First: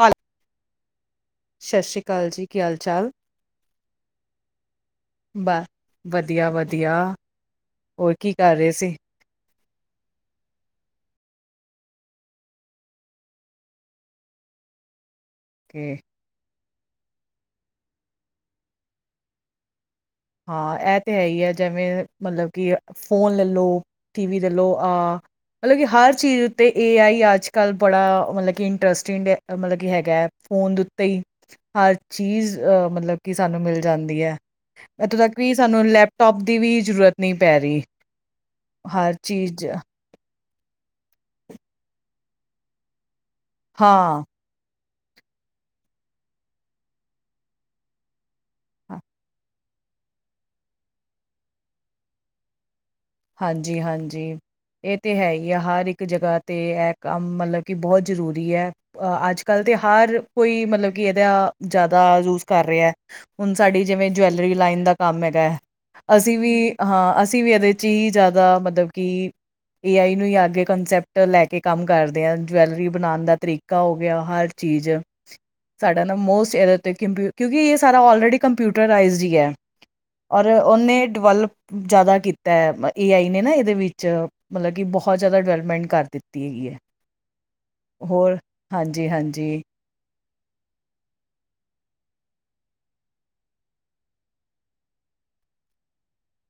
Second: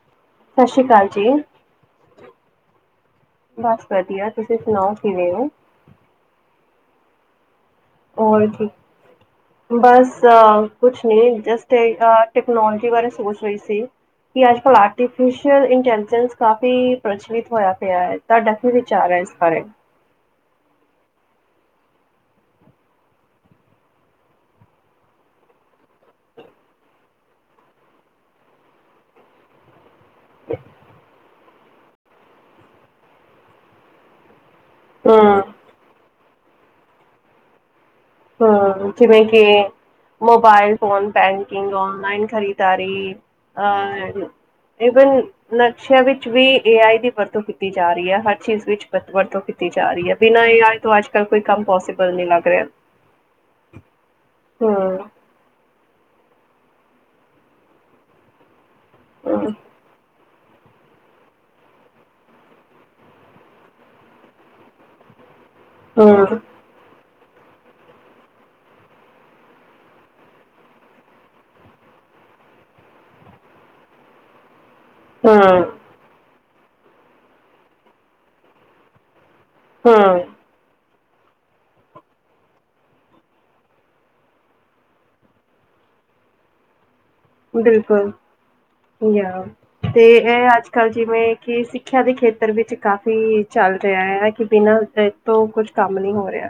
ਹ [inaudible] [unintelligible] ਸਤਿ ਸ਼੍ਰੀ ਅਕਾਲ ਜੀ ਕੀ ਹਾਲ ਚਾਲ ਬਸ ਵਧੀਆ ਤੁਸੀਂ ਸੁਣਾਓ ਕਿਵੇਂ ਹੋ ਬ ਵਧੀਆ ਵਧੀਆ ਹੋਰ ਕਰ ਕੀ ਰਹੇ ਸੀ ਬਸ ਕੁਛ ਨੀ ਜਸਟ ਟੈਕਨੋਲੋਜੀ ਬਾਰੇ ਸੋਚ ਰਹੀ ਸੀ। ਪਰ ਅੱਜ ਕੱਲ ਆ ਆਰਟੀਫ ਕੇ ਇੰਟੈਜੈਂਸ ਕਾਫੀ ਪ੍ਰਚਲਿਤ ਹੋਇਆ ਪਿਆ ਹੈ ਤੁਹਾਡਾ ਵੀ ਵਿਚਾਰ ਹੈ ਇਸ ਬਾਰੇ ਹਾਂ ਇਹ ਤਾਂ ਹੈ ਹੀ ਹੈ ਜਿਵੇਂ ਮਤਲਬ ਕਿ ਫੋਨ ਲੈ ਲਓ ਟੀਵੀ ਲੋ ਆਹ ਮਤਲਬ ਕਿ ਹਰ ਚੀਜ਼ ਉੱਤੇ ਏ ਆਈ ਅੱਜ ਕੱਲ੍ਹ ਬੜਾ ਮਤਲਬ ਕਿ ਇੰਟਰਸਟਿੰਡ ਮਤਲਬ ਕਿ ਹੈਗਾ ਫੋਨ ਦੇ ਉੱਤੇ ਹੀ ਹਰ ਚੀਜ਼ ਅਹ ਮਤਲਬ ਕਿ ਸਾਨੂੰ ਮਿਲ ਜਾਂਦੀ ਹੈ ਇਥੋਂ ਤੱਕ ਹਮ ਵੀ ਸਾਨੂੰ ਲੈਪਟੋਪ ਦੀ ਵੀ ਜ਼ਰੂਰਤ ਨਹੀਂ ਪੈ ਰਹੀ ਹਮ ਹਰ ਜਿਵੇਂ ਕਿ ਚੀਜ਼ ਮੋਬਾਈਲ ਫੋਨ ਬੈਂਕਿੰਗ ਔਨਲਾਈਨ ਖਰੀਦਦਾਰੀ ਅ ਹਾਂ ਇਵਨ ਨਕਸ਼ਿਆਂ ਵਿੱਚ ਵੀ ਏ ਆਈ ਦੀ ਵਰਤੋਂ ਕੀਤੀ ਜਾ ਰਹੀ ਹੈ ਹਰ ਚੀਜ਼ ਵਿਚ ਵਰਤੋਂ ਕੀਤੀ ਜਾ ਰਹੀ ਹੈ ਬਿਨਾਂ ਏ ਆਈ ਤੋਂ ਅੱਜ ਕੱਲ ਕੋਈ ਕੰਮ ਪੋਸੀਬਲ ਨਹੀਂ ਲੱਗ ਰਿਹਾ ਹਾਂਜੀ ਹਾਂਜੀ ਇਹ ਤਾਂ ਹੂੰ-ਹੂੰ-ਹੂੰ-ਹੂੰ, ਹੈ ਹੀ ਆ ਹਰ ਇੱਕ ਜਗ੍ਹਾ ਅਤੇ ਇਹ ਕੰਮ ਮਤਲਬ ਕਿ ਬਹੁਤ ਜ਼ਰੂਰੀ ਹੈ ਅੱਜ ਕੱਲ੍ਹ ਤਾਂ ਹਰ ਕੋਈ ਮਤਲਬ ਕਿ ਇਹਦਾ ਜ਼ਿਆਦਾ ਯੂਜ ਕਰ ਰਿਹਾ ਹੁਣ ਸਾਡੀ ਜਿਵੇਂ ਜਵੈਲਰੀ ਲਾਈਨ ਦਾ ਕੰਮ ਹੈਗਾ ਹੈ ਅਸੀਂ ਵੀ ਹਾਂ ਅਸੀਂ ਵੀ ਇਹਦੇ ਹੀ ਜ਼ਿਆਦਾ ਮਤਲਬ ਕਿ ਏ ਆਈ ਨੂੰ ਹੀ ਆਗੇ ਕੰਸੈਪਟ ਲੈ ਕੇ ਕੰਮ ਕਰਦੇ ਆ ਜਵੈਲਰੀ ਬਣਾਉਣ ਦਾ ਤਰੀਕਾ ਪਾ ਹੋ ਗਿਆ ਹਰ ਚੀਜ਼ ਹਾਂ ਸਾਡਾ ਨਾ ਮੋਸਟ ਇਹਦੇ ਉੱਤੇ ਕੰਪਿ ਕਿਉਂਕਿ ਇਹ ਸਾਰਾ ਔਲਰੇਡੀ ਕੰਪਿਊਟਰ ਰਾਈਜ਼ਡ ਹੀ ਹੈ ਹਮ ਔਰ ਉਹਨੇ ਡਿਵੈਲਪ ਜ਼ਿਆਦਾ ਕੀਤੀ ਤੇ ਏ ਆਈ ਨੇ ਨਾ ਇਹਦੇ ਵਿੱਚ ਮਤਲਬ ਕਿ ਬਹੁਤ ਜ਼ਿਆਦਾ ਡਿਵੈਲਪਮੈਂਟ ਕਰ ਦਿੱਤੀ ਹੈਗੀ ਹੈ ਬਿਲਕੁਲ ਹੋਰ ਹਾਂਜੀ ਯਾ ਹਾਂਜੀ ਤੇ ਇਹ ਅੱਜ ਕੱਲ੍ਹ ਜਿਵੇਂ ਕਿ ਸਿੱਖਿਆ ਦੇ ਖੇਤਰ ਵਿੱਚ ਕਾਫ਼ੀ ਚੱਲ ਰਿਹਾ ਹੈ ਕਿ ਬਿਨਾਂ ਤੋਂ ਕੁੱਛ ਕੰਮ ਨੀ ਹੋ ਰਿਹਾ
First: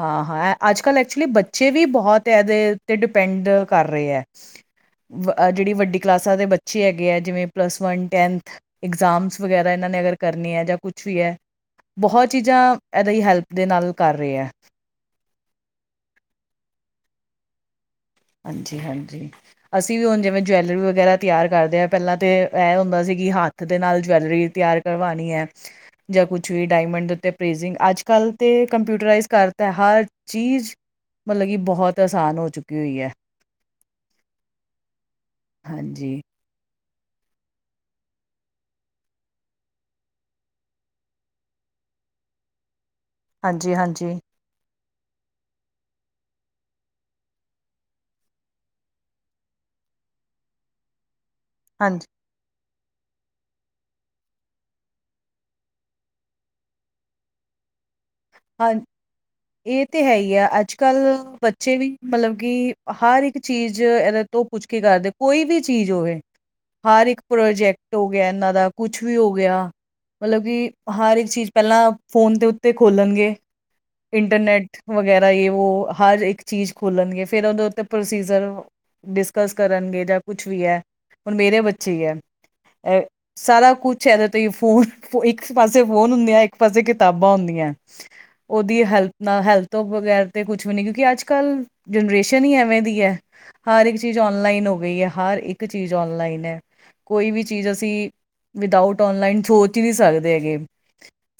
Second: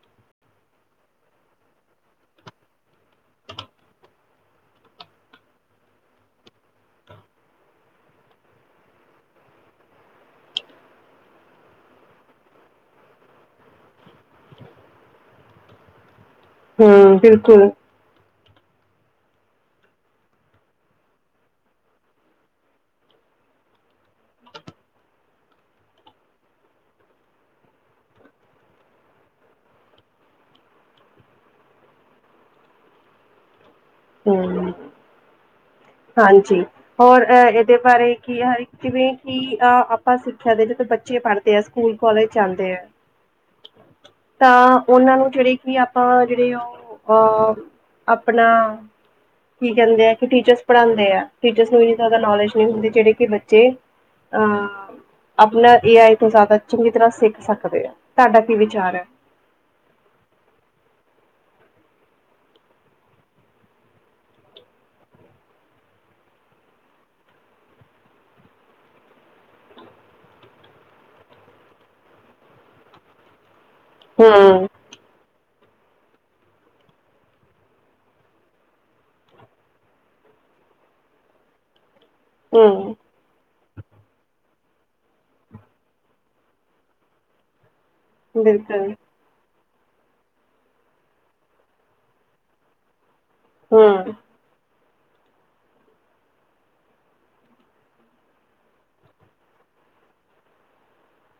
ਹਾਂ ਹਾਂ ਅੱਜ ਕੱਲ੍ਹ ਐਕਚੁਲੀ ਬੱਚੇ ਵੀ ਬਹੁਤ ਇਹਦੇ ਓਤੇ ਡਿਪੈਂਡ ਕਰ ਰਹੇ ਹੈ। ਵ ਜਿਹੜੀ ਵੱਡੀ ਕਲਾਸਾਂ ਦੇ ਬੱਚੇ ਹੈਗੇ ਹੈ ਜਿਵੇਂ ਪਲੱਸ ਵੰਨ ਟੈਂਨਥ ਇਗਜ਼ਾਮਸ ਵਗੈਰਾ ਇਹਨਾਂ ਨੇ ਅਗਰ ਕਰਨੀ ਹੈ ਜਾਂ ਕੁਛ ਵੀ ਹੈ ਬਹੁਤ ਚੀਜ਼ਾਂ ਇਹਦੀ ਹੈਲਪ ਦੇ ਨਾਲ ਕਰ ਰਹੇ ਹੈ। ਹਮ ਬਿਲਕੁਲ ਹਾਂਜੀ, ਹਾਂਜੀ ਅਸੀਂ ਵੀ ਹੁਣ ਜਿਵੇਂ ਜਵੈਲਰੀ ਵਗੈਰਾ ਤਿਆਰ ਕਰਦੇ ਹਾਂ, ਪਹਿਲਾਂ ਤੇ ਇਹ ਹੁੰਦਾ ਸੀ ਹ ਕਿਦੇ ਨਾਲ ਜਵੈਲਰੀ ਤਿਆਰ ਕਰਵਾਉਣੀ ਹੈ। ਜਾਂ ਕੁਛ ਵੀ ਡਾਇਮੰਡ ਦੇ ਉੱਤੇ ਪ੍ਰੇਜਿੰਗ ਅੱਜ ਕੱਲ੍ਹ ਤਾਂ ਕੰਪਿਊਟਰਾਈਜ਼ ਕਰਤਾ ਹਰ ਚੀਜ਼ ਮਤਲਬ ਕਿ ਬਹੁਤ ਆਸਾਨ ਹੋ ਚੁੱਕੀ ਹੋਈ ਹੈ। ਹਮ ਹਾਂਜੀ ਹਾਂਜੀ ਹੋਰ ਅਹ ਇਹਦੇ ਬਾਰੇ ਕੀ ਹ ਜਿਵੇਂ ਕਿ ਅ ਆਪਾਂ ਸਿੱਖਿਆ ਦੇ ਜਦੋਂ ਬੱਚੇ ਪੜ੍ਹ ਸਕੂਲ ਕਾਲਜ ਜਾਂਦੇ ਆ। ਹਾਂਜੀ ਹਾਂਜੀ ਤਾਂ ਉਹਨਾਂ ਨੂੰ ਜਿਹੜੇ ਕਿ ਆਪਾਂ ਜਿਹੜੇ ਉਹ ਅਹ ਆਪਣਾ ਕੀ ਕਹਿੰਦੇ ਆ ਕਿ ਟੀਚਰਸ ਪੜਾਂਦੇ ਆ ਟੀਚਰ ਨੂੰ ਐਨੀ ਹਾਂਜੀ। ਜ਼ਿਆਦਾ ਨੌਲੇਜ ਹੁੰਦੇ ਜਿਹੜੇ ਕਿ ਬੱਚੇ ਅਹ ਆਪਣਾ ਏ ਆਈ ਤੋਂ ਜ਼ਿਆਦਾ ਚੰਗੀ ਤਰ੍ਹਾਂ ਸਿੱਖ ਸਕਦੇ ਆ। ਤੁਹਾਡਾ ਕੀ ਹਾਂ ਵਿਚਾਰ ਹੈ? ਇਹ ਤਾਂ ਹੈ ਹੀ ਆ ਅੱਜ ਕੱਲ੍ਹ ਬੱਚੇ ਵੀ ਮਤਲਬ ਕਿ ਹਰ ਇੱਕ ਚੀਜ਼ ਇਹਦੇ ਤੋਂ ਉਹ ਪੁੱਛ ਕੇ ਕਰਦੇ ਕੋਈ ਵੀ ਚੀਜ਼ ਹੋਵੇ। ਹਰ ਇੱਕ ਪ੍ਰੋਜੈਕਟ ਹੋ ਗਿਆ, ਇਹਨਾਂ ਦਾ ਕੁਛ ਵੀ ਹੋ ਗਿਆ। ਮਤਲਬ ਕਿ ਹਰ ਇੱਕ ਚੀਜ਼ ਪਹਿਲਾਂ ਫੋਨ ਦੇ ਉੱਤੇ ਖੋਲਣਗੇ ਹਮ ਇੰਟਰਨੈਟ ਵਗੈਰਾ ਯੇ ਵੋ ਹਰ ਇੱਕ ਚੀਜ਼ ਖੋਲਣਗੇ ਫੇਰ ਉਹਦੇ ਉੱਤੇ ਪ੍ਰੋਸੀਜਰ ਡਿਸਕਸ ਕਰਨਗੇ ਜਾਂ ਕੁਛ ਵੀ ਹੈ, ਹੁਣ ਮੇਰੇ ਬੱਚੇ ਹੈ ਹਮ ਅ ਸਾਰਾ ਕੁਛ ਇਹਦੇ ਤੋਂ ਫੋਨ ਇੱਕ ਪਾਸੇ ਫੋਨ ਹੁੰਦੀਆਂ, ਇੱਕ ਪਾਸੇ ਕਿਤਾਬਾਂ ਹੁੰਦੀਆਂ। ਉਹਦੀ ਬਿਲਕੁਲ ਹੈਲਪ ਨਾ ਹੈਲਪ ਤੋਂ ਬਗੈਰ ਤੇ ਕੁਝ ਵੀ ਨੀ ਕਿਉਂਕਿ ਅੱਜ ਕੱਲ ਜਨਰੇਸ਼ਨ ਹੀ ਐਵੇਂ ਦੀ ਹੈ। ਹਰ ਇੱਕ ਹਮ ਚੀਜ਼ ਔਨਲਾਈਨ ਹੋ ਗਈ ਹੈ, ਹਰ ਇੱਕ ਚੀਜ਼ ਔਨਲਾਈਨ ਹੈ। ਕੋਈ ਵੀ ਚੀਜ਼ ਅਸੀਂ ਵਿਦਊਟ ਓਨ ਲਾਈਨ ਸੋਚ ਹੀ ਨਹੀਂ ਸਕਦੇ ਹੈਗੇ।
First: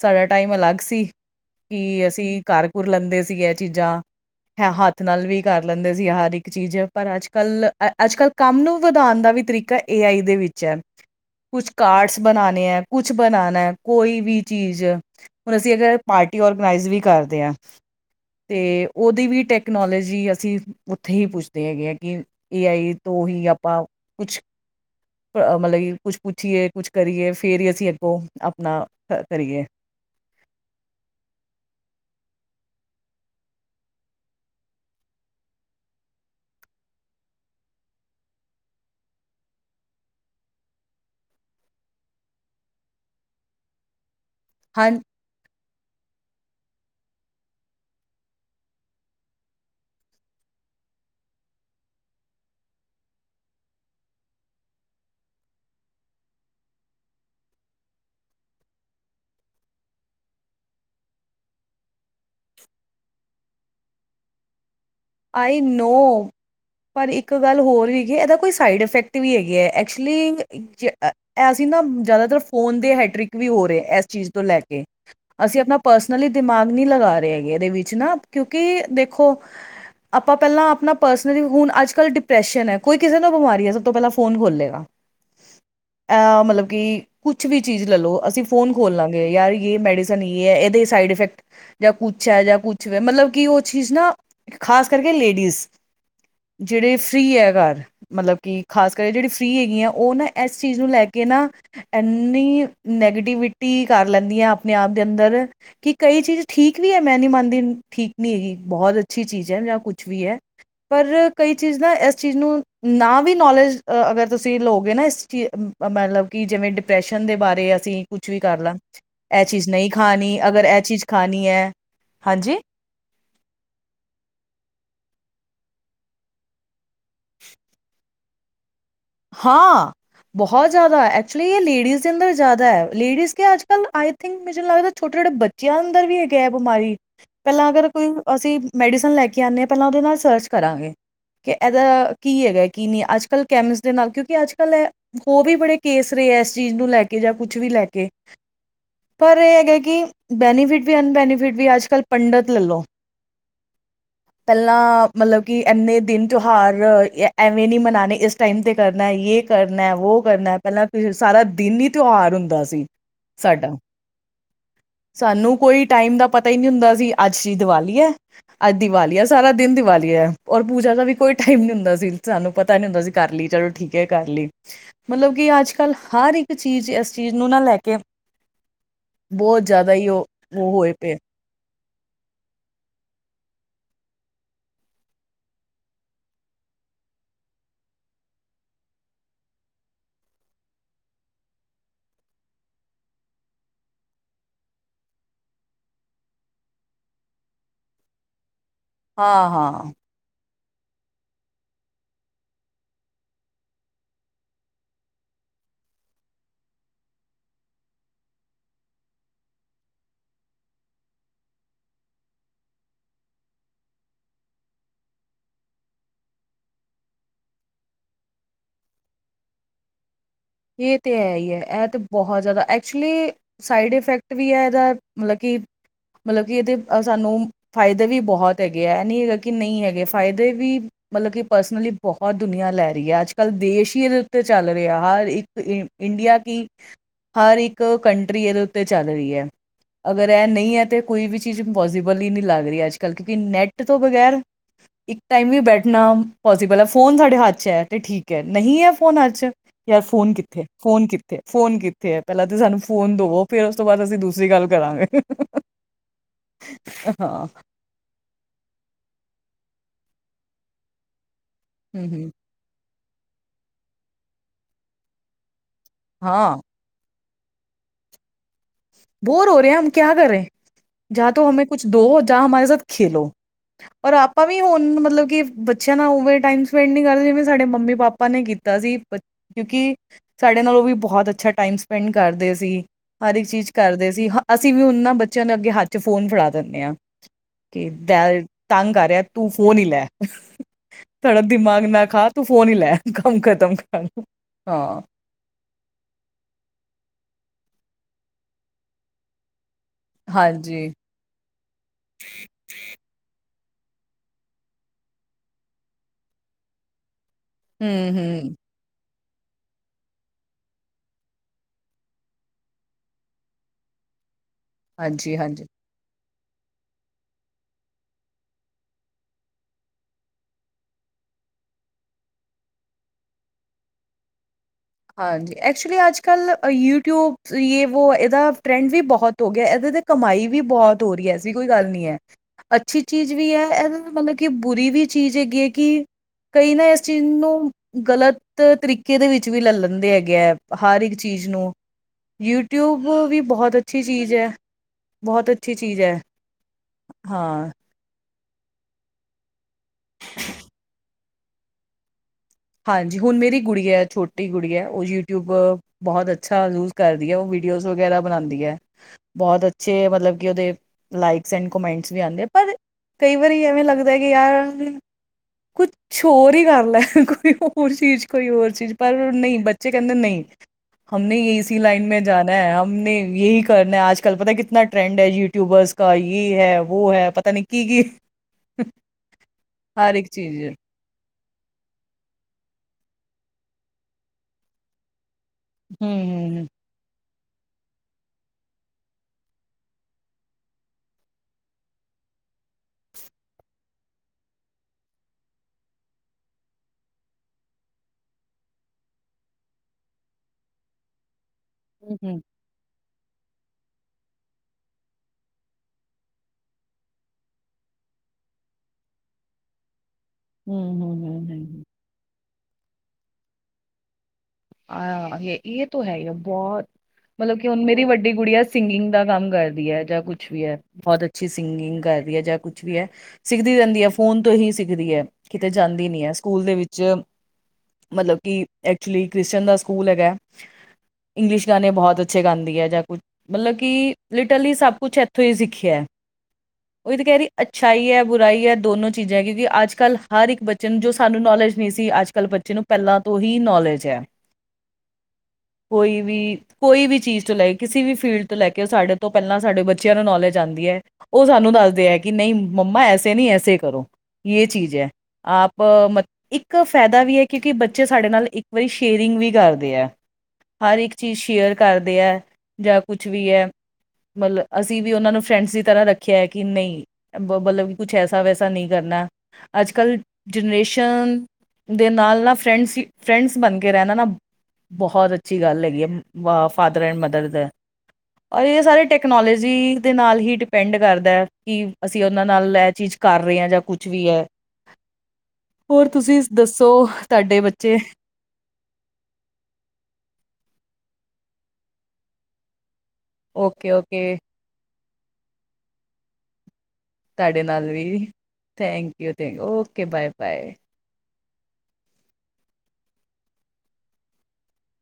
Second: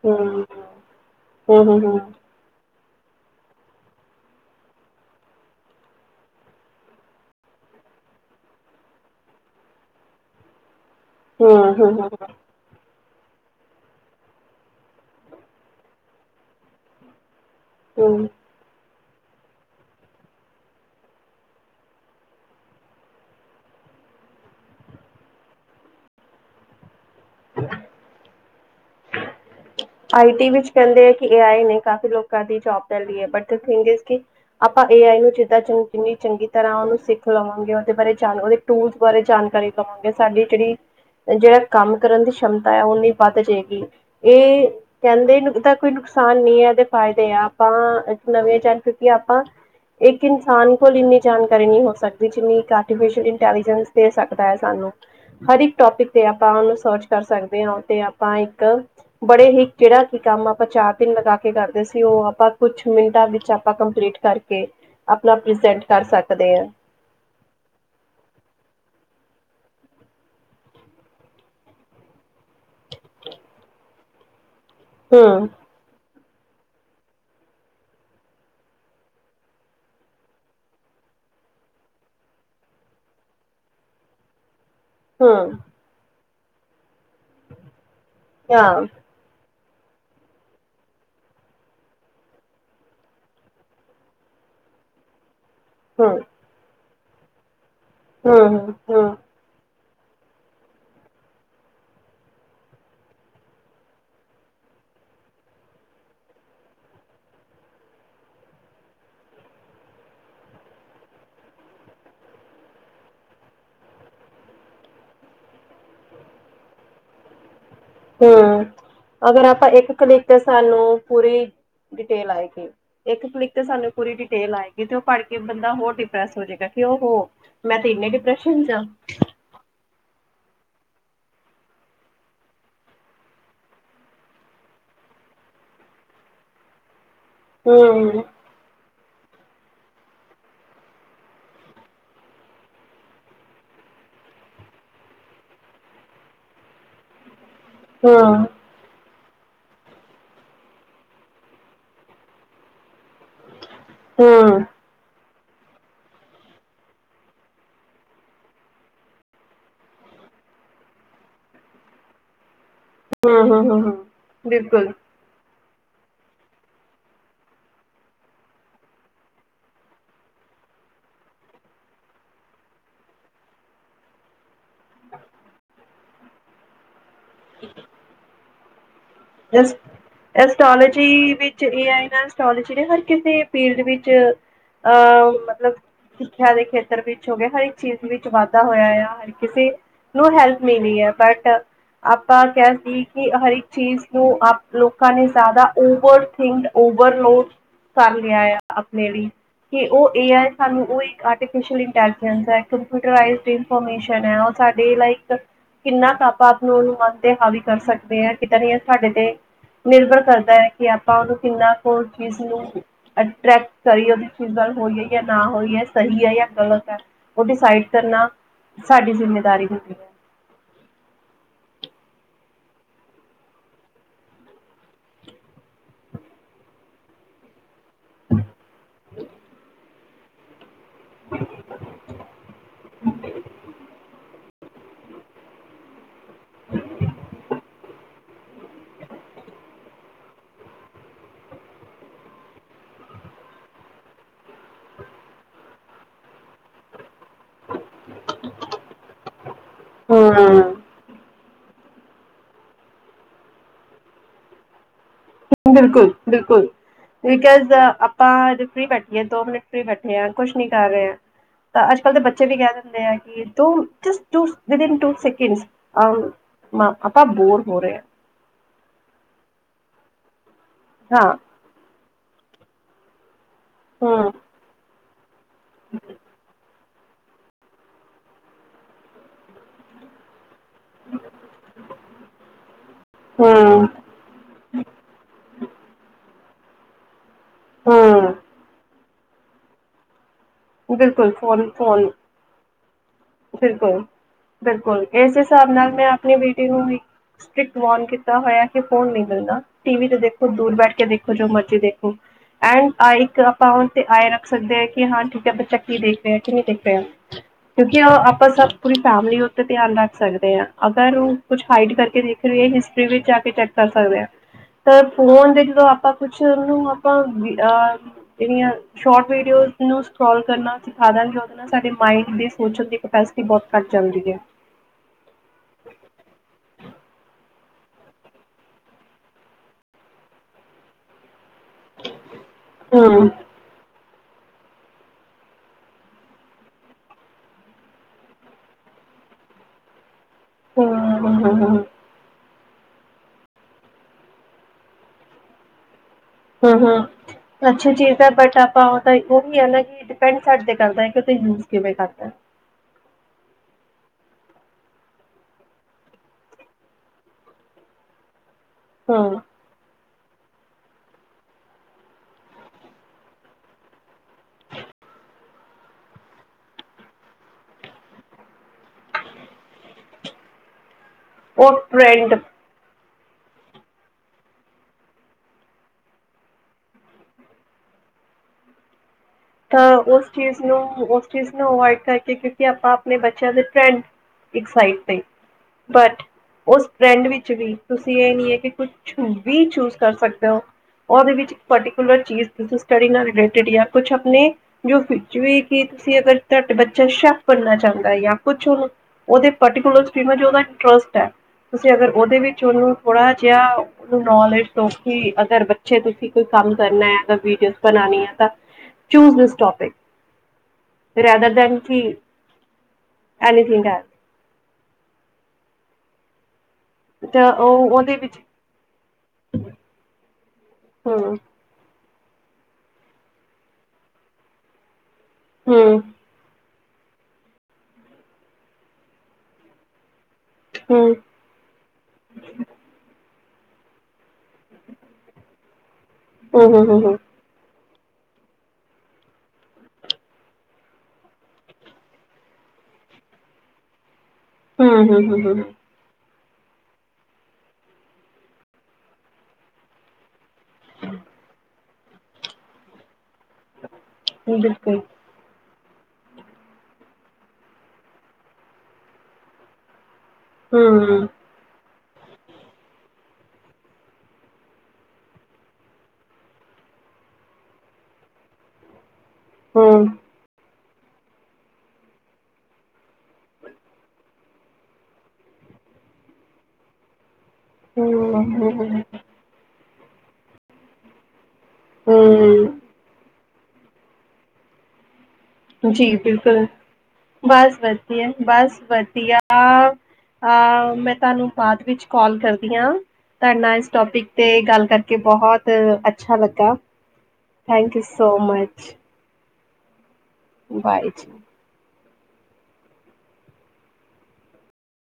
ਸਾਡਾ ਹਮ ਟਾਈਮ ਅਲੱਗ ਸੀ, ਹਮ ਹਮ ਹਮ ਕਿ ਅਸੀਂ ਕਰ ਕੁਰ ਲੈਂਦੇ ਸੀਗੇ ਇਹ ਚੀਜ਼ਾਂ ਹੈ ਹੱਥ ਨਾਲ ਵੀ ਕਰ ਲੈਂਦੇ ਸੀ, ਹਰ ਇੱਕ ਚੀਜ਼ ਪਰ ਅੱਜ ਕੱਲ ਅ ਅੱਜ ਕੱਲ੍ਹ ਕੰਮ ਨੂੰ ਵਧਾਉਣ ਦਾ ਵੀ ਤਰੀਕਾ ਏ ਆਈ ਦੇ ਵਿੱਚ ਹੈ। ਕੁਛ ਹਮ ਹਮ ਕਾਰਡਸ ਹਮ ਬਣਾਉਣੇ ਹੈ, ਕੁਛ ਬਣਾਣਾ ਕੋਈ ਵੀ ਚੀਜ਼ ਹੁਣ ਅਸੀਂ ਅਗਰ ਪਾਰਟੀ ਔਰਗਨਾਈਜ਼ ਵੀ ਕਰਦੇ ਆ। ਹਮ ਤੇ ਉਹਦੀ ਵੀ ਟੈਕਨੋਲੋਜੀ ਅਸੀਂ ਉੱਥੇ ਹੀ ਪੁੱਛਦੇ ਹੈਗੇ ਆ ਕਿ ਏ ਆਈਏ ਤੋਂ ਹੀ ਆਪਾਂ ਕੁਛ ਮਤਲਬ ਕਿ ਕੁਛ ਪੁੱਛੀਏ ਕੁਛ ਕਰੀਏ ਫੇਰ ਹੀ ਅਸੀਂ ਅੱਗੋਂ ਆਪਣਾ ਕਰੀਏ। ਆਈ ਟੀ ਵਿਚ ਕਹਿੰਦੇ ਆ ਕਿ ਏ ਆਈ ਨੇ ਕਾਫੀ ਲੋਕਾਂ ਦੀ ਜੋਬ ਲੈ ਲਈ ਹੈ, ਬਟ ਦ ਥੀਓਰਿਸ ਕੀ ਆਪਾਂ ਏ ਆਈ ਨੂੰ ਜਿੱਦਾਂ ਚ ਜਿੰਨੀ ਚੰਗੀ ਤਰ੍ਹਾਂ ਉਹਨੂੰ ਸਿੱਖ ਲਵਾਂਗੇ ਉਹਦੇ ਬਾਰੇ ਜਾਣ ਉਹਦੇ ਓਸ ਬਾਰੇ ਜਾਣਕਾਰੀ ਦੇਵਾਂਗੇ ਸਾਡੀ ਜਿਹੜੀ ਜਿਹੜਾ ਕੰਮ ਕਰਨ ਦੀ ਸ਼ਮਤਾ ਹੈ, ਉਹ ਨਹੀਂ ਵੱਧ ਜੇਗੀ ਇਹ [unintelligible] ਬਦੇ ਨੂ ਤਾਂ ਕੋਈ ਨੁਕਸਾਨ ਨੀ ਹੈ, ਏਦੇ ਫਾਇਦੇ ਆ ਆਪਾਂ ਨਵੇਂ ਚਨ ਕਿਉਂਕਿ ਕਿ ਆਪਾਂ ਇੱਕ ਇਨਸਾਨ ਕੋਲ ਇੰਨੀ ਜਾਣਕਾਰੀ ਨਹੀਂ ਹੋ ਸਕਦੀ, ਜਿੰਨੀ ਆਰਟੀਫਿ ਇੰਟੈਲੀਜੈਂਸ ਦੇ ਸਕਦਾ ਹੈ ਸਾਨੂੰ। ਹਰ ਇੱਕ ਟੋਪਿਕ ਤੇ ਆਪਾਂ ਉਹਨੂੰ ਸਰਚ ਕਰ ਸਕਦੇ ਹਾਂ, ਤੇ ਆਪਾਂ ਇੱਕ ਬੜੇ ਹੀ ਜਿਹੜਾ ਕੀ ਕੰਮ ਆਪਾਂ ਚਾਰ ਦਿਨ ਲਗਾ ਕੇ ਕਰਦੇ ਸੀ, ਉਹ ਆਪਾਂ ਕੁਛ ਮਿੰਟਾਂ ਵਿੱਚ ਆਪਾਂ ਕੰਪਲੀਟ ਕਰਕੇ ਆਪਣਾ ਆਈ ਪ੍ਰਜੈਂਕਟ ਨੋ ਕਰ ਸਕਦੇ ਆ। ਪਰ ਇੱਕ ਗੱਲ ਹੋਰ ਵੀਗੀ ਇਹਦਾ ਕੋਈ ਸਾਈਡ ਇਫੈਕਟ ਵੀ ਹੈਗੇ ਹੈ, ਐਕਚੁਲੀ ਅਸੀਂ ਨਾ ਜ਼ਿਆਦਾਤਰ ਫੋਨ ਦੇ ਹੈਟਰ੍ਰਿਕ ਵੀ ਹੋ ਰਹੇ ਇਸ ਚੀਜ਼ ਤੋਂ ਲੈ ਕੇ ਹੂੰ ਅਸੀਂ ਆਪਣਾ ਪਰਸਨਲੀ ਦਿਮਾਗ ਨਹੀ ਲਗਾ ਰਹੇ ਹੈਗੇ, ਇਹਦੇ ਵਿੱਚ ਨਾ ਕਿਉਂਕਿ ਦੇਖੋ। ਆਪਾਂ ਪਹਿਲਾਂ ਆਪਣਾ ਪਰਸਨਲ, ਹੁਣ ਅੱਜ ਕੱਲ੍ਹ ਡਿਪਰੈਸ਼ਨ ਹੈ, ਕੋਈ ਕਿਸੇ ਨੂੰ ਬਿਮਾਰੀ ਹੈ ਸਭ ਤੋਂ ਪਹਿਲਾਂ ਫੋਨ ਖੋਲੇਗਾ। [unintelligible] ਅ ਮਤਲਬ ਕਿ ਕੁਛ ਵੀ ਚੀਜ਼ ਲੈਲੋ ਅਸੀਂ ਫੋਨ ਹਾਂ ਖੋਲ ਲਾਗੇ ਯਾਰ ਇਹ ਮੈਡੀਸਨ ਯੇ ਹੈ ਇਹਦੇ ਸਾਈਡ ਇਫੈਕਟ ਜਾਂ ਕੁਛ ਹੈ ਜਾਂ ਕੁਛ ਵੀ ਮਤਲਬ ਕਿ ਉਹ ਚੀਜ਼ ਨਾ ਖ਼ਾਸ ਕਰਕੇ ਲੇਡੀਜ਼ [unintelligible] ਜਿਹੜੇ ਫਰੀ ਹੈ ਘਰ ਮਤਲਬ ਕੀ ਹੂੰ ਖਾਸ ਹੂੰ ਕਰ ਜਿਹੜੀ ਫੀ ਹੈਗੀੀਆਂ ਉਹ ਨਾ ਇਸ ਚੀਜ਼ ਨੂੰ ਲੈ ਕੇ ਨਾ ਇਨੀ ਨੈਗੇਟੀਿਵਿਟੀ ਕਰ ਲੈਂਦੀ ਆ ਆਪਣੇ ਆਪ ਦੇ ਅੰਦਰ ਕਿ ਕਈ ਚੀਜ਼ ਠੀਕ ਵੀ ਹੈ ਮੈਂ ਨੀ ਮੰਨਦੀ ਠੀਕ ਨਹੀਂੀ ਹੈਗੀ ਬਹੁਤ ਅੱਛੀ ਚੀਜ਼ ਹੈ ਜਾਂ ਕੁਛ ਵੀ ਹੈ ਪਰ ਕਈ ਚੀਜ਼ ਨਾ ਇਸ ਚੀਜ਼ ਨੂੰ ਨਾ ਵੀ ਨੌਲੇਜ ਅਗਰ ਤੁਸੀਂ ਲਓਗੇ ਨਾ ਇਸ ਚੀਜ਼ ਮਤਲਬ ਕਿ ਜਿਵੇਂ ਡਿਪਰੈਸ਼ਨ ਦੇ ਬਾਰੇ ਅਸੀਂ ਕੁਛ ਵੀ ਕਰ ਹਮ, ਲਾਂ ਅਗਰ ਇਹ ਆਪਾਂ ਚੀਜ਼ ਨਹੀਂ ਇੱਕ ਕਲਿਕ ਖਾਣੀ ਤੇ ਅਗਰ ਇਹ ਸਾਨੂੰ ਚੀਜ਼ ਪੂਰੀ ਖਾਣੀ ਹੈ ਡਿਟੇਲ ਹਾਂਜੀ ਆਏਗੀ। ਇੱਕ ਕਲਿੱਕ ਤੇ ਸਾਨੂੰ ਪੂਰੀ ਡਿਟੇਲ ਆਏਗੀ ਤੇ ਉਹ ਪੜ੍ਹ ਕੇ ਬੰਦਾ ਹੋਰ ਡਿਪਰੈਸ ਹੋ ਜਾਵੇਗਾ ਕਿਂ ਓਹੋ ਮੈਂ ਤੇ ਇੰਨੇ ਡਿਪਰੈਸ਼ਨ ਚ ਆ ਹਾਂ ਬਹੁਤ ਜ਼ਿਆਦਾ ਐਕਚੁਲੀ ਇਹ ਲੇਡੀਜ਼ ਦੇ ਅੰਦਰ ਜ਼ਿਆਦਾ ਹੈ ਲੇਡੀਜ਼ ਕਿ ਆਜ ਕੱਲ ਆਏ ਥਿੰਕ ਮੈਨੂੰ ਲੱਗਦਾ ਛੋਟੇ ਛੋਟੇ ਬੱਚਿਆਂ ਅੰਦਰ ਵੀ ਹੈਗੇ ਹੈ ਬਿਮਾਰੀ ਪਹਿਲਾਂ ਅਗਰ ਹੂੰ ਕੋਈ ਅਸੀਂ ਮੈਡੀਸਨ ਲੈ ਕੇ ਆਉਂਦੇ ਹਾਂ ਪਹਿਲਾਂ ਉਹਦੇ ਨਾਲ ਸਰਚ ਕਰਾਂਗੇ ਕਿ ਇਹਦਾ ਕੀ ਹੈਗਾ ਕੀ ਨਹੀਂ ਅੱਜ ਕੱਲ੍ਹ ਕੈਮਿਸ ਦੇ ਨਾਲ ਕਿਉਂਕਿ ਅੱਜ ਕੱਲ ਹੈ ਹੋਰ ਵੀ ਬੜੇ ਕੇਸ ਰਹੇ ਆ ਇਸ ਚੀਜ਼ ਨੂੰ ਲੈ ਕੇ ਜਾਂ ਕੁੱਛ ਵੀ ਲੈ ਕੇ ਕੇ ਹੂੰ [inaudible] ਪਰ ਇਹ ਹੈਗਾ ਕਿ ਬੈਨੀਫਿਟ ਵੀ ਅਨਬੈਨੀਫਿਟ ਵੀ ਅੱਜ ਕੱਲ੍ਹ ਪੰਡਤ ਲੈ ਲੋ ਹੂੰ ਪਹਿਲਾਂ ਮਤਲਬ ਕਿ ਇੰਨੇ ਦਿਨ ਤਿਉਹਾਰ ਐਵੇਂ ਨਹੀਂੀ ਮਨਾਉਣੇ ਇਸ ਟਾਈਮ 'ਤੇ ਕਰਨਾ ਯ ਕਰਨਾ ਵੋ ਕਰਨਾ ਪਹਿਲਾਂ ਸਾਰਾ ਦਿਨ ਹੀ ਤਿਉਹਾਰ ਹੁੰਦਾ ਸੀ ਹਮ ਸਾਡਾ ਹਮ ਹਮ ਹਮ ਬਿਲਕੁਲ ਸਾਨੂੰ ਕੋਈ ਟਾਈਮ ਦਾ ਪਤਾ ਹੀ ਨਹੀਂੀ ਹੁੰਦਾ ਸੀ ਅੱਜ ਜ ਦੀਵਾਲੀ ਹੈ ਅੱਜ ਦੀਵਾਲੀ ਆ ਸਾਰਾ ਦਿਨ ਦੀਵਾਲੀ ਹੈ ਔਰ ਪੂਜਾ ਦਾ ਵੀ ਕੋਈ ਟਾਈਮ ਨੀ ਹੁੰਦਾ ਸੀ ਸਾਨੂੰ ਪਤਾ ਨੀ ਹੁੰਦਾ ਸੀ ਕਰ ਲਈ ਚਲੋ ਠੀਕ ਹੈ ਕਰ ਲਈ ਮਤਲਬ ਕਿ ਅੱਜ ਕੱਲ ਹਰ ਇੱਕ ਚੀਜ਼ ਚੀਜ਼ ਨੂੰ ਨਾ ਲੈ ਕੇ ਬਹੁਤ ਜ਼ਿਆਦਾ ਹੀ ਉਹ ਉਹ ਹੋਏ ਪਏ ਐਸਟਾਲੋਜੀ ਵਿੱਚ ਜੀ ਨੇ ਹਰ ਕਿਸੇ ਫੀਲਡ ਵਿੱਚ ਅ ਮਤਲਬ ਸਿੱਖਿਆ ਦੇ ਖੇਤਰ ਵਿੱਚ ਹੋ ਗਿਆ ਹਰ ਇੱਕ ਚੀਜ਼ ਵਿੱਚ ਵਾਧਾ ਹੋਇਆ ਆ ਹਰ ਕਿਸੇ ਨੂੰ ਹੈਲਪ ਮਿਲੀ ਹੈ ਬਟ ਆਪਾਂ ਕਿਹਾ ਸੀ ਕਿ ਹਰ ਇੱਕ ਚੀਜ਼ ਕਿ ਆਪ ਲੋਕਾਂ ਨੇ ਜ਼ਿਆਦਾ ਓਵਰ ਥਿੰਕ ਓਵਰਲੋਡ ਕਰ ਲਿਆ ਆ ਆਪਣੇ ਲਈ ਹਾਂ ਹਾਂ ਕਿ ਉਹ ਡੇ ਲ ਕਿੰਨਾ ਕੁ ਆਪਾਂ ਆਪ ਨੂੰ ਉਹਨੂੰਮਨ ਤੇ ਹਾਵੀ ਕਰ ਸਕਦੇ ਹਾਂ ਕਿਦਾਂ ਨਹੀਂ ਹੈ ਸਾਡੇ ਤੇ ਨਿਰਭਰ ਕਰਦਾ ਹੈ ਕਿ ਆਪਾਂ ਉਹਨੂੰ ਕਿੰਨਾ ਕੁ ਚੀਜ਼ ਨੂੰ ਅਟਰ੍ਰੈਕਟ ਕਰੀਏ ਉਹਦੀ ਚੀਜ਼ ਨਾਲ ਹੋਈ ਹੈ ਜਾਂ ਨਾ ਹੋਈਏ ਸਹੀ ਹੈ ਜਾਂ ਗਲਤ ਹੈ ਉਹ ਡਿਸਾਈਡ ਕਰਨਾ ਸਾਡੀ ਜਿੰਮੇਦਾਰੀ ਇਹ ਤੇ ਹੈ ਹੀ ਹੈ ਇਹ ਤੇ ਬਹੁਤ ਜ਼ਿਆਦਾ ਐਕਚੁਲੀ ਸਾਈਡ ਇਫੈਕਟ ਵੀ ਹੈ ਇਹਦਾ ਮਤਲਬ ਕਿ ਮਤਲਬ ਕਿ ਇਹਦੇ ਸਾਨੂੰ ਫਾਇਦੇ ਵੀ ਬਹੁਤ ਹੈਗੇ ਆ ਇਹ ਨਹੀਂ ਹੈਗਾ ਕਿ ਨਹੀਂ ਹੈਗੇ ਫਾਇਦੇ ਵੀ ਮਤਲਬ ਕਿ ਪਰਸਨਲੀ ਬਹੁਤ ਦੁਨੀਆਂ ਲੈ ਰਹੀ ਹੈ ਅੱਜ ਕੱਲ੍ਹ ਦੇਸ਼ ਹੀ ਇਹਦੇ ਉੱਤੇ ਚੱਲ ਰਿਹਾ ਹਰ ਇੱਕ ਇ ਇੰਡੀਆ ਕੀ ਹਰ ਇੱਕ ਕੰਟਰੀ ਇਹਦੇ ਉੱਤੇ ਚੱਲ ਰਹੀ ਹੈ ਅਗਰ ਇਹ ਨਹੀਂ ਹੈ ਤੇ ਕੋਈ ਵੀ ਚੀਜ਼ ਇਪੋਸੀਬਲ ਹੀ ਨਹੀਂ ਲੱਗ ਰਹੀ ਅੱਜ ਕੱਲ੍ਹ ਕਿਉਂਕਿ ਨੈੱਟ ਤੋਂ ਬਗੈਰ ਇੱਕ ਟਾਈਮ ਵੀ ਬੈਠਣਾ ਪੋਸੀਬਲ ਹੈ ਫੋਨ ਸਾਡੇ ਹੱਥ 'ਚ ਹੈ ਅਤੇ ਠੀਕ ਹੈ ਨਹੀਂ ਹੈ ਫੋਨ ਹੱਥ 'ਚ ਯਾਰ ਫੋਨ ਕਿਤੇ ਹੂੰ ਫੋਨ ਕਿੱਥੇ ਫੋਨ ਕਿੱਥੇ ਹੈ ਪਹਿਲਾਂ ਤਾਂ ਸਾਨੂੰ ਫੋਨ ਦਵੋ ਫੇਿਰ ਉਸ ਤੋਂ ਬਾਅਦ ਅਸੀਂ ਦੂਸਰੀ ਗੱਲ ਕਰਾਂਗੇ ਬਿਲਕੁਲ-ਬਿਲਕੁਲ ਬਿਕਜ਼, ਤਾਂ ਅੱਜ ਫਰੀ ਬੈਠੀ ਆ ਦੋ ਮਿੰਟ ਫਰੀ ਬੈਠੇ ਆ ਕੁਛ ਨੀ ਕਰ ਰਹੇ। ਅੱਜ ਕੱਲ ਦੇ ਬੱਚੇ ਵੀ ਕਹਿ ਦਿੰਦੇ ਆ ਕਿ ਵਿਦਇਨ ਟੂ ਸੈਕੰਡ ਅਹ ਮ ਪਾਪਾ ਬੋਰ ਹੋ ਰਹੇ ਆ ਬੋਰ ਹੋ ਰਹੇ ਹਮ ਕਿਆ ਕਰ ਰੇ ਹਾਂ ਜਾਂ ਤ ਹਮੇ ਕੁਛ ਦੋ ਜਾਂ ਹਮਾਰੇ ਸਾਥ ਖੇਲੋ ਔਰ ਹਾਂ ਆਪਾਂ ਵੀ ਹੁਣ ਮਤਲਬ ਕਿ ਬੱਚਿਆਂ ਨਾਲ ਓਵੇਰ ਟਾਈਮ ਪਿੰਡ ਦੀ ਗੱਲ ਜਿਵੇਂ ਸਾਡੇ ਮੰਮੀ ਪਾਪਾ ਨੇ ਕੀਤਾ ਸੀ ਕਿਉਂਕਿ ਸਾਡੇ ਨਾਲ ਉਹ ਵੀ ਬਹੁਤ ਅੱਛਾ ਟਾਈਮ ਸਪੈਂਡ ਕਰਦੇ ਸੀ ਹਰ ਇੱਕ ਚੀਜ਼ ਹੂੰ ਕਰਦੇ ਸੀ ਅਸੀਂ ਵੀ ਉਹਨਾਂ ਬੱਚਿਆਂ ਨੂੰ ਅੱਗੇ ਹੱਥ ਚ ਫੋਨ ਫੜਾ ਦਿੰਦੇ ਹਾਂ ਕਿ ਹੂੰ ਦੈ ਤੰਗ ਆ ਰਿਹਾ ਤੂੰ ਫੋਨ ਨ ਲੈ ਤੁ ਹੂੰ ਬਿਲਕੁਲ ਸਾਡਾ ਫੋਨ ਦਿਮਾਗ ਨਾ ਫੋਨ ਖਾ ਤੂੰ ਫੋਨ ਹੀ ਲੈ ਕੰਮ ਖਤਮ ਬਿਲਕੁਲ ਕਰ ਹਾਂ। ਬਿਲਕੁਲ ਇਸ ਹਿਸਾਬ ਨਾਲ ਮੈਂ ਆਪਣੇ ਬੇਟੀ ਨੂੰ ਸਟ੍ਰਿਕਟ ਵਾਰਨ ਕੀਤਾ ਹੋਇਆ ਕਿ ਫੋਨ ਨੀ ਮਿਲ਼ਦਾ। ਟੀ ਵੀ ਤੇ ਦੇਖੋ ਦੂਰ ਹਾਂਜੀ ਬੈਠ ਕੇ ਦੇਖੋ ਜੋ ਮਰਜ਼ੀ ਦੇਖੋ। ਐਂਡ ਆ ਇੱਕ ਆਪਾਂ ਤੇ ਆਏ ਰੱਖ ਸਕਦੇ ਆ ਕਿ ਹਾਂ ਠੀਕ ਆ ਬੱਚਾ ਕੀ ਦੇਖ ਰਿਹਾ ਕਿ ਨਹੀਂ ਦੇਖ ਰਿਹਾ। ਹੂੰ ਕਿ ਓ ਆਪਾਂ ਹੂੰ ਸਭ ਪੂਰੀ ਫੈਮਿਲੀ ਉੱਤੇ ਧਿਆਨ ਰੱਖ ਸਕਦੇ ਆ ਅਗਰ ਉਹ ਕੁਛ ਹਾਈਡ ਕਰਕੇ ਦੇਖ ਰਹੇ, ਹਿਸਟਰੀ ਵਿੱਚ ਜਾ ਕੇ ਚੈੱਕ ਕਰ ਸਕਦੇ ਆ। [unintelligible] ਤੇ ਫੋਨ ਦੇ ਹਾਂਜੀ ਜਦੋਂ ਆਪਾਂ ਕੁਛ ਉਹਨੂੰ ਆਪਾਂ ਅ ਜਿਹੜੀਆਂ ਸ਼ੋਰਟ ਵੀਡੀਓਜ਼ ਨੂੰ ਸਕਰੋਲ ਕਰਨਾ ਸਿਖਾ ਦਾਂਗੇ ਉਹਦੇ ਨਾਲ ਸਾਡੇ ਮਾਇੰਡ ਦੇ ਸੋਚਣ ਦੀ ਕਪੈਸਿਟੀ ਬਹੁਤ ਘੱਟ ਜਾਂਦੀ ਐ। ਹਾਂਜੀ, ਐਕਚੁਲੀ ਅੱਜ ਕੱਲ੍ਹ ਯੂਟੂਬ ਜੇ ਵੋ ਇਹਦਾ ਟਰੈਂਡ ਵੀ ਬਹੁਤ ਹੋ ਗਿਆ ਇਹਦੇ ਤੇ ਕਮਾਈ ਵੀ ਬਹੁਤ ਹੋ ਰਹੀ ਐ ਐਸੀ ਕੋਈ ਗੱਲ ਨਹੀਂ ਐ ਅੱਛੀ ਹਮ ਚੀਜ਼ ਵੀ ਐ ਇਹਦੇ ਮਤਲਬ ਕਿ ਬੁਰੀ ਵੀ ਚੀਜ਼ ਹੈਗੀ ਆ ਕੀ, ਕਈ ਨਾ ਇਸ ਚੀਜ਼ ਨੂੰ ਗਲਤ ਤਰੀਕੇ ਦੇ ਵਿੱਚ ਵੀ ਲੈ ਲੈਂਦੇ ਹੈਗੇ ਆ ਹਰ ਇੱਕ ਹਮ ਚੀਜ਼ ਨੂੰ। ਹਮ ਯੂਟਿਊਬ ਵੀ ਬਹੁਤ ਅੱਛੀ ਚੀਜ਼ ਆ ਬਹੁਤ ਅੱਛੀ ਚੀਜ਼ ਆ। ਹੂੰ ਹੂੰ, ਅੱਛਾ ਚੀਜ਼ ਆ ਬਟ ਆਪਾ ਤਾਂ ਉਹੀ ਆ ਨਾ ਕਿ ਡਿਪੈਂਡ ਸਾਡੇ ਤੇ ਕਰਦਾ ਕਿ ਉਹਦਾ ਯੂਜ ਕਿਵੇਂ ਕਰਨਾ। ਹਾਂਜੀ, ਹੁਣ ਮੇਰੀ ਗੂੜੀਆ ਐ ਛੋਟੀ ਗੂੜੀਆ ਉਹ ਯੂਟਿਊਬ ਬਹੁਤ ਅੱਛਾ ਯੂਜ ਕਰਦੀ ਆ ਉਹ ਵੀਡੀਓਜ਼ ਵਗੈਰਾ ਬਣਾਂਦੀ ਐ ਹਮ ਬਹੁਤ ਅ ਏ ਆ ਮਤਲਬ ਕਿ ਉਹਦੇ ਲਾਈਕਸ ਐਡ ਕਮੈਂਟਸ ਵੀ ਆਂਦੇ ਪਰ ਕਈ ਵਾਰੀ ਐਵੇਂ ਲੱਗਦਾ ਕਿ ਯਾਰ ਕੁਛ ਹੋਰ ਹੀ ਕਰ ਲੈ। ਹੋਰ ਚੀਜ਼ ਕੋਈ ਹੋਰ ਚੀਜ਼ ਪਰ ਨਹੀਂ ਬੱਚੇ ਕਹਿੰਦੇ ਨਹੀਂ। ਹਮ, ਨੇ ਇਸੀ ਉਹ ਲਾਈਨ ਮੈਂ ਟਰੈਂਡ ਜਾਣਾ ਹੈ ਹਮ ਨੇ ਇਹੀ ਕਰਨਾ ਆਜ ਕੱਲ ਪਤਾ ਕਿਤਨਾ ਟ੍ਰੈਂਡ ਐ ਯੂਟਿਊਬਰਸ ਕਾ ਜੇ ਹੈ ਵੋ ਹੈ ਪਤਾ ਨੀ ਕੀ ਕੀ। [unintelligible] ਤਾਂ ਉਸ ਚੀਜ਼ ਨੂੰ ਉਸ ਚੀਜ਼ ਨੂੰ ਅਵਇਡ ਕਰਕੇ ਕਿਉਂਕਿ ਆਪਾਂ ਆਪਣੇ ਬੱਚਿਆਂ ਦੇ [unintelligible] ਬਟ ਉਸ ਟਰੈਂਡ ਵਿੱਚ ਵੀ ਤੁਸੀਂ ਇਹ ਨੀ ਹੈ ਕਿ ਕੁਛ ਵੀ ਚੂਜ ਕਰ ਸਕਦੇ ਹੋ। ਉਹਦੇ ਵਿੱਚ ਪਰਟੀਕੁਲਰ ਚੀਜ਼ ਸਟੱਡੀ ਨਾਲ ਰਿਲੇਟਿਡ ਜਾਂ ਕੁਛ ਨੇ ਜੋ [unintelligible] ਵੀ ਕਿ ਤੁਸੀਂ ਅਗਰ ਤੁਹਾਡੇ ਬੱਚਾ [unintelligible] ਕਰਨਾ ਚਾਦਾ ਜਾਂ ਕੁਛ ਉਹਨੂੰ ਉਹਦੇ ਪਟੀਕਲਟਮਦਾ ਇੰਟਰਸਟ ਐ ਤੁਸੀਂ ਅਗਰ ਉਹਦੇ ਵਿੱਚ ਉਹਨੂੰ ਥੋੜਾ ਜਿਹਾ ਨੌਲੇਜ ਕਿਉਂਕਿ ਅਗਰ ਬੱਚੇ ਤੁਸੀਂ ਕੋਈ ਕੰਮ ਕਰਨਾ ਵੀਡੀਓ ਬਣਾਣੀ ਆ ਤਾਂ। Choose this topic rather than ਕਿ ਐਨੀਥਿੰਗ ਹਾਂ, ਇਹ ਜੇ ਤੋਂ ਹੈ ਹੀ ਆ ਬਹੁਤ ਤਾਂ ਮਤਲਬ ਕਿ ਹੁਣ ਉਹ ਮੇਰੀ ਉਹਦੇ ਵੱਡੀ ਵਿੱਚ ਕੁੁੜੀਆ ਸਿੰਗਿੰਗ ਦਾ ਕੰਮ ਕਰਦੀ ਐ ਜਾਂ ਕੁੱਛ ਵੀ ਐ ਬਹੁਤ ਹਮ ਅੱਛੀ ਸਿੰਗਿੰਗ ਕਰਦੀ ਐ ਜਾਂ ਕੁਛ ਵੀ ਐ ਸਿੱਖਦੀ ਰਹਿੰਦੀ ਐ ਫੋਨ ਤੋਂ ਹੀ ਸਿੱਖਦੀ ਐ। ਕਿਤੇ ਹਮ ਜਾਂਦੀ ਨੀ ਐ ਸਕੂਲ ਦੇ ਵਿੱਚ ਮਤਲਬ ਕਿ ਐਕਚੁਲੀ ਕ੍ਰਿਸਚਨ ਦਾ ਸਕੂਲ ਹੈਗਾ। ਹੂੰ। ਇੰਗਲਿਸ਼ ਗਾਣੇ ਬਹੁਤ ਅੱਛੇ ਗਾਉਂਦੀ ਹੈ ਜਾਂ ਕੁਝ ਮਤਲਬ ਕਿ ਲਿਟਰਲੀ ਸਭ ਕੁਛ ਇੱਥੋਂ ਹੀ ਸਿੱਖਿਆ। ਹੂੰ, ਹੂੰ, ਹੂੰ, ਹੂੰ, ਓਹੀ ਤਾਂ ਕਹਿ ਰੀ। ਅੱਛਾਈ ਐ ਬੁਰਾਈ ਐ ਦੋਨੋ ਚੀਜ਼ਾਂ ਕਿਉਂਕਿ ਅੱਜ ਕੱਲ੍ਹ ਹਰ ਇੱਕ ਬੱਚੇ ਨੂੰ ਜੋ ਸਾਨੂੰ ਨੌਲੇਜ ਨਹੀਂ ਸੀ ਅੱਜ ਕੱਲ੍ਹ ਬੱਚੇ ਨੂੰ ਪਹਿਲਾਂ ਤੋਂ ਹੀ ਨੌਲੇਜ ਐ। ਹੂੰ-ਹੂੰ, ਹੂੰ-ਹੂੰ, ਕੋਈ ਵੀ ਕੋਈ ਵੀ ਚੀਜ਼ ਤੋਂ ਲੈ ਕੇ ਕਿਸੇ ਵੀ ਫੀਲਡ ਤੋਂ ਲੈ ਕੇ ਸਾਡੇ ਤੋਂ ਪਹਿਲਾਂ ਸਾਡੇ ਬੱਚਿਆਂ ਨੂੰ ਨੌਲੇਜ ਜਾਂਦੀ ਐ ਉਹ ਸਾਨੂੰ ਦੱਸਦੇ ਐ ਕਿ ਨਹੀਂ ਮੰਮਾ ਐਸੇ ਨਹੀਂ ਐਸੇ ਕਰੋ ਇਹ ਚੀਜ਼ ਬਿਲਕੁਲ। ਐ। ਆਪ ਮ ਇੱਕ ਫਾਇਦਾ ਵੀ ਐ ਕਿਉਂਕਿ ਬੱਚੇ ਸਾਡੇ ਨਾਲ ਇੱਕ ਵਾਰੀ ਸ਼ੇਅਰਿੰਗ ਵੀ ਕਰਦੇ ਐ। ਹਰ ਹੂੰ, ਇੱਕ ਚੀਜ਼ ਸ਼ੇਅਰ ਕਰਦੇ ਆ ਜਾਂ ਕੁਛ ਵੀ ਐ। ਮਤਲਬ ਅਸੀਂ ਵੀ ਉਹਨਾਂ ਨੂੰ ਫਰੈਂਡਸ ਦੀ ਤਰ੍ਹਾਂ ਰੱਖਿਆ ਐ ਕਿ ਨਹੀਂ। ਬ ਮਤਲਬ ਕਿ ਕੁਛ ਐਸਾ ਵੈਸਾ ਨਹੀਂ ਕਰਨਾ। ਹੂੰ, ਅੱਜ-ਕੱਲ੍ਹ ਜਨਰੇਸ਼ਨ ਦੇ ਨਾਲ ਨਾ ਫਰੈਂਡਸ, ਫਰੈਂਡਸ ਬਣ ਅੱਗੇ ਰਹਿਣਾ ਨਾ ਬਹੁਤ ਅੱਛੀ ਗੱਲ ਹੈਗੀ ਆ ਫਾਦਰ ਐਂਡ ਮਦਰ ਦੇ। ਹੂੰ, ਔਰ ਇਹ ਹੂੰ, ਸਾਰੇ ਟੈਕਨੋਲੋਜੀ ਦੇ ਨਾਲ ਹੀ ਡਿਪੈਂਡ ਕਰਦਾ ਏ ਕਿ ਅਸੀਂ ਉਹਨਾਂ ਨਾਲ ਇਹ ਹੂੰ, ਚੀਜ਼ ਕਰ ਰਹੇ ਆ ਜਾਂ ਕੁਛ ਵੀ ਐ। ਹੋਰ ਜੀ ਤੁਸੀਂ ਬਿਲਕੁਲ। ਦੱਸੋ ਤੁਹਾਡੇ ਬਸ ਬੱਚੇ। ਵਧੀਆ, ਬਸ ਵਧੀਆ। ਅਹ ਮੈਂ ਤੁਹਾਨੂੰ ਬਾਅਦ ਵਿੱਚ ਕਾਲ ਕਰਦੀ ਆ। ਤਾਡੇ ਨਾਲ ਇਸ ਓਕੇ ਟੋਪਿਕ ਓਕੇ ਤੇ ਗੱਲ ਕਰਕੇ ਬਹੁਤ ਅੱਛਾ ਲੱਗਾ। ਤਾਡੇ ਨਾਲ ਥੈਂਕ ਯੂ ਵੀ ਸੋ ਮਚ, ਥੈਂਕ ਯੂ ਤੇ ਓਕੇ ਬਾਏ-ਬਾਏ। ਬਾਏ ਜੀ।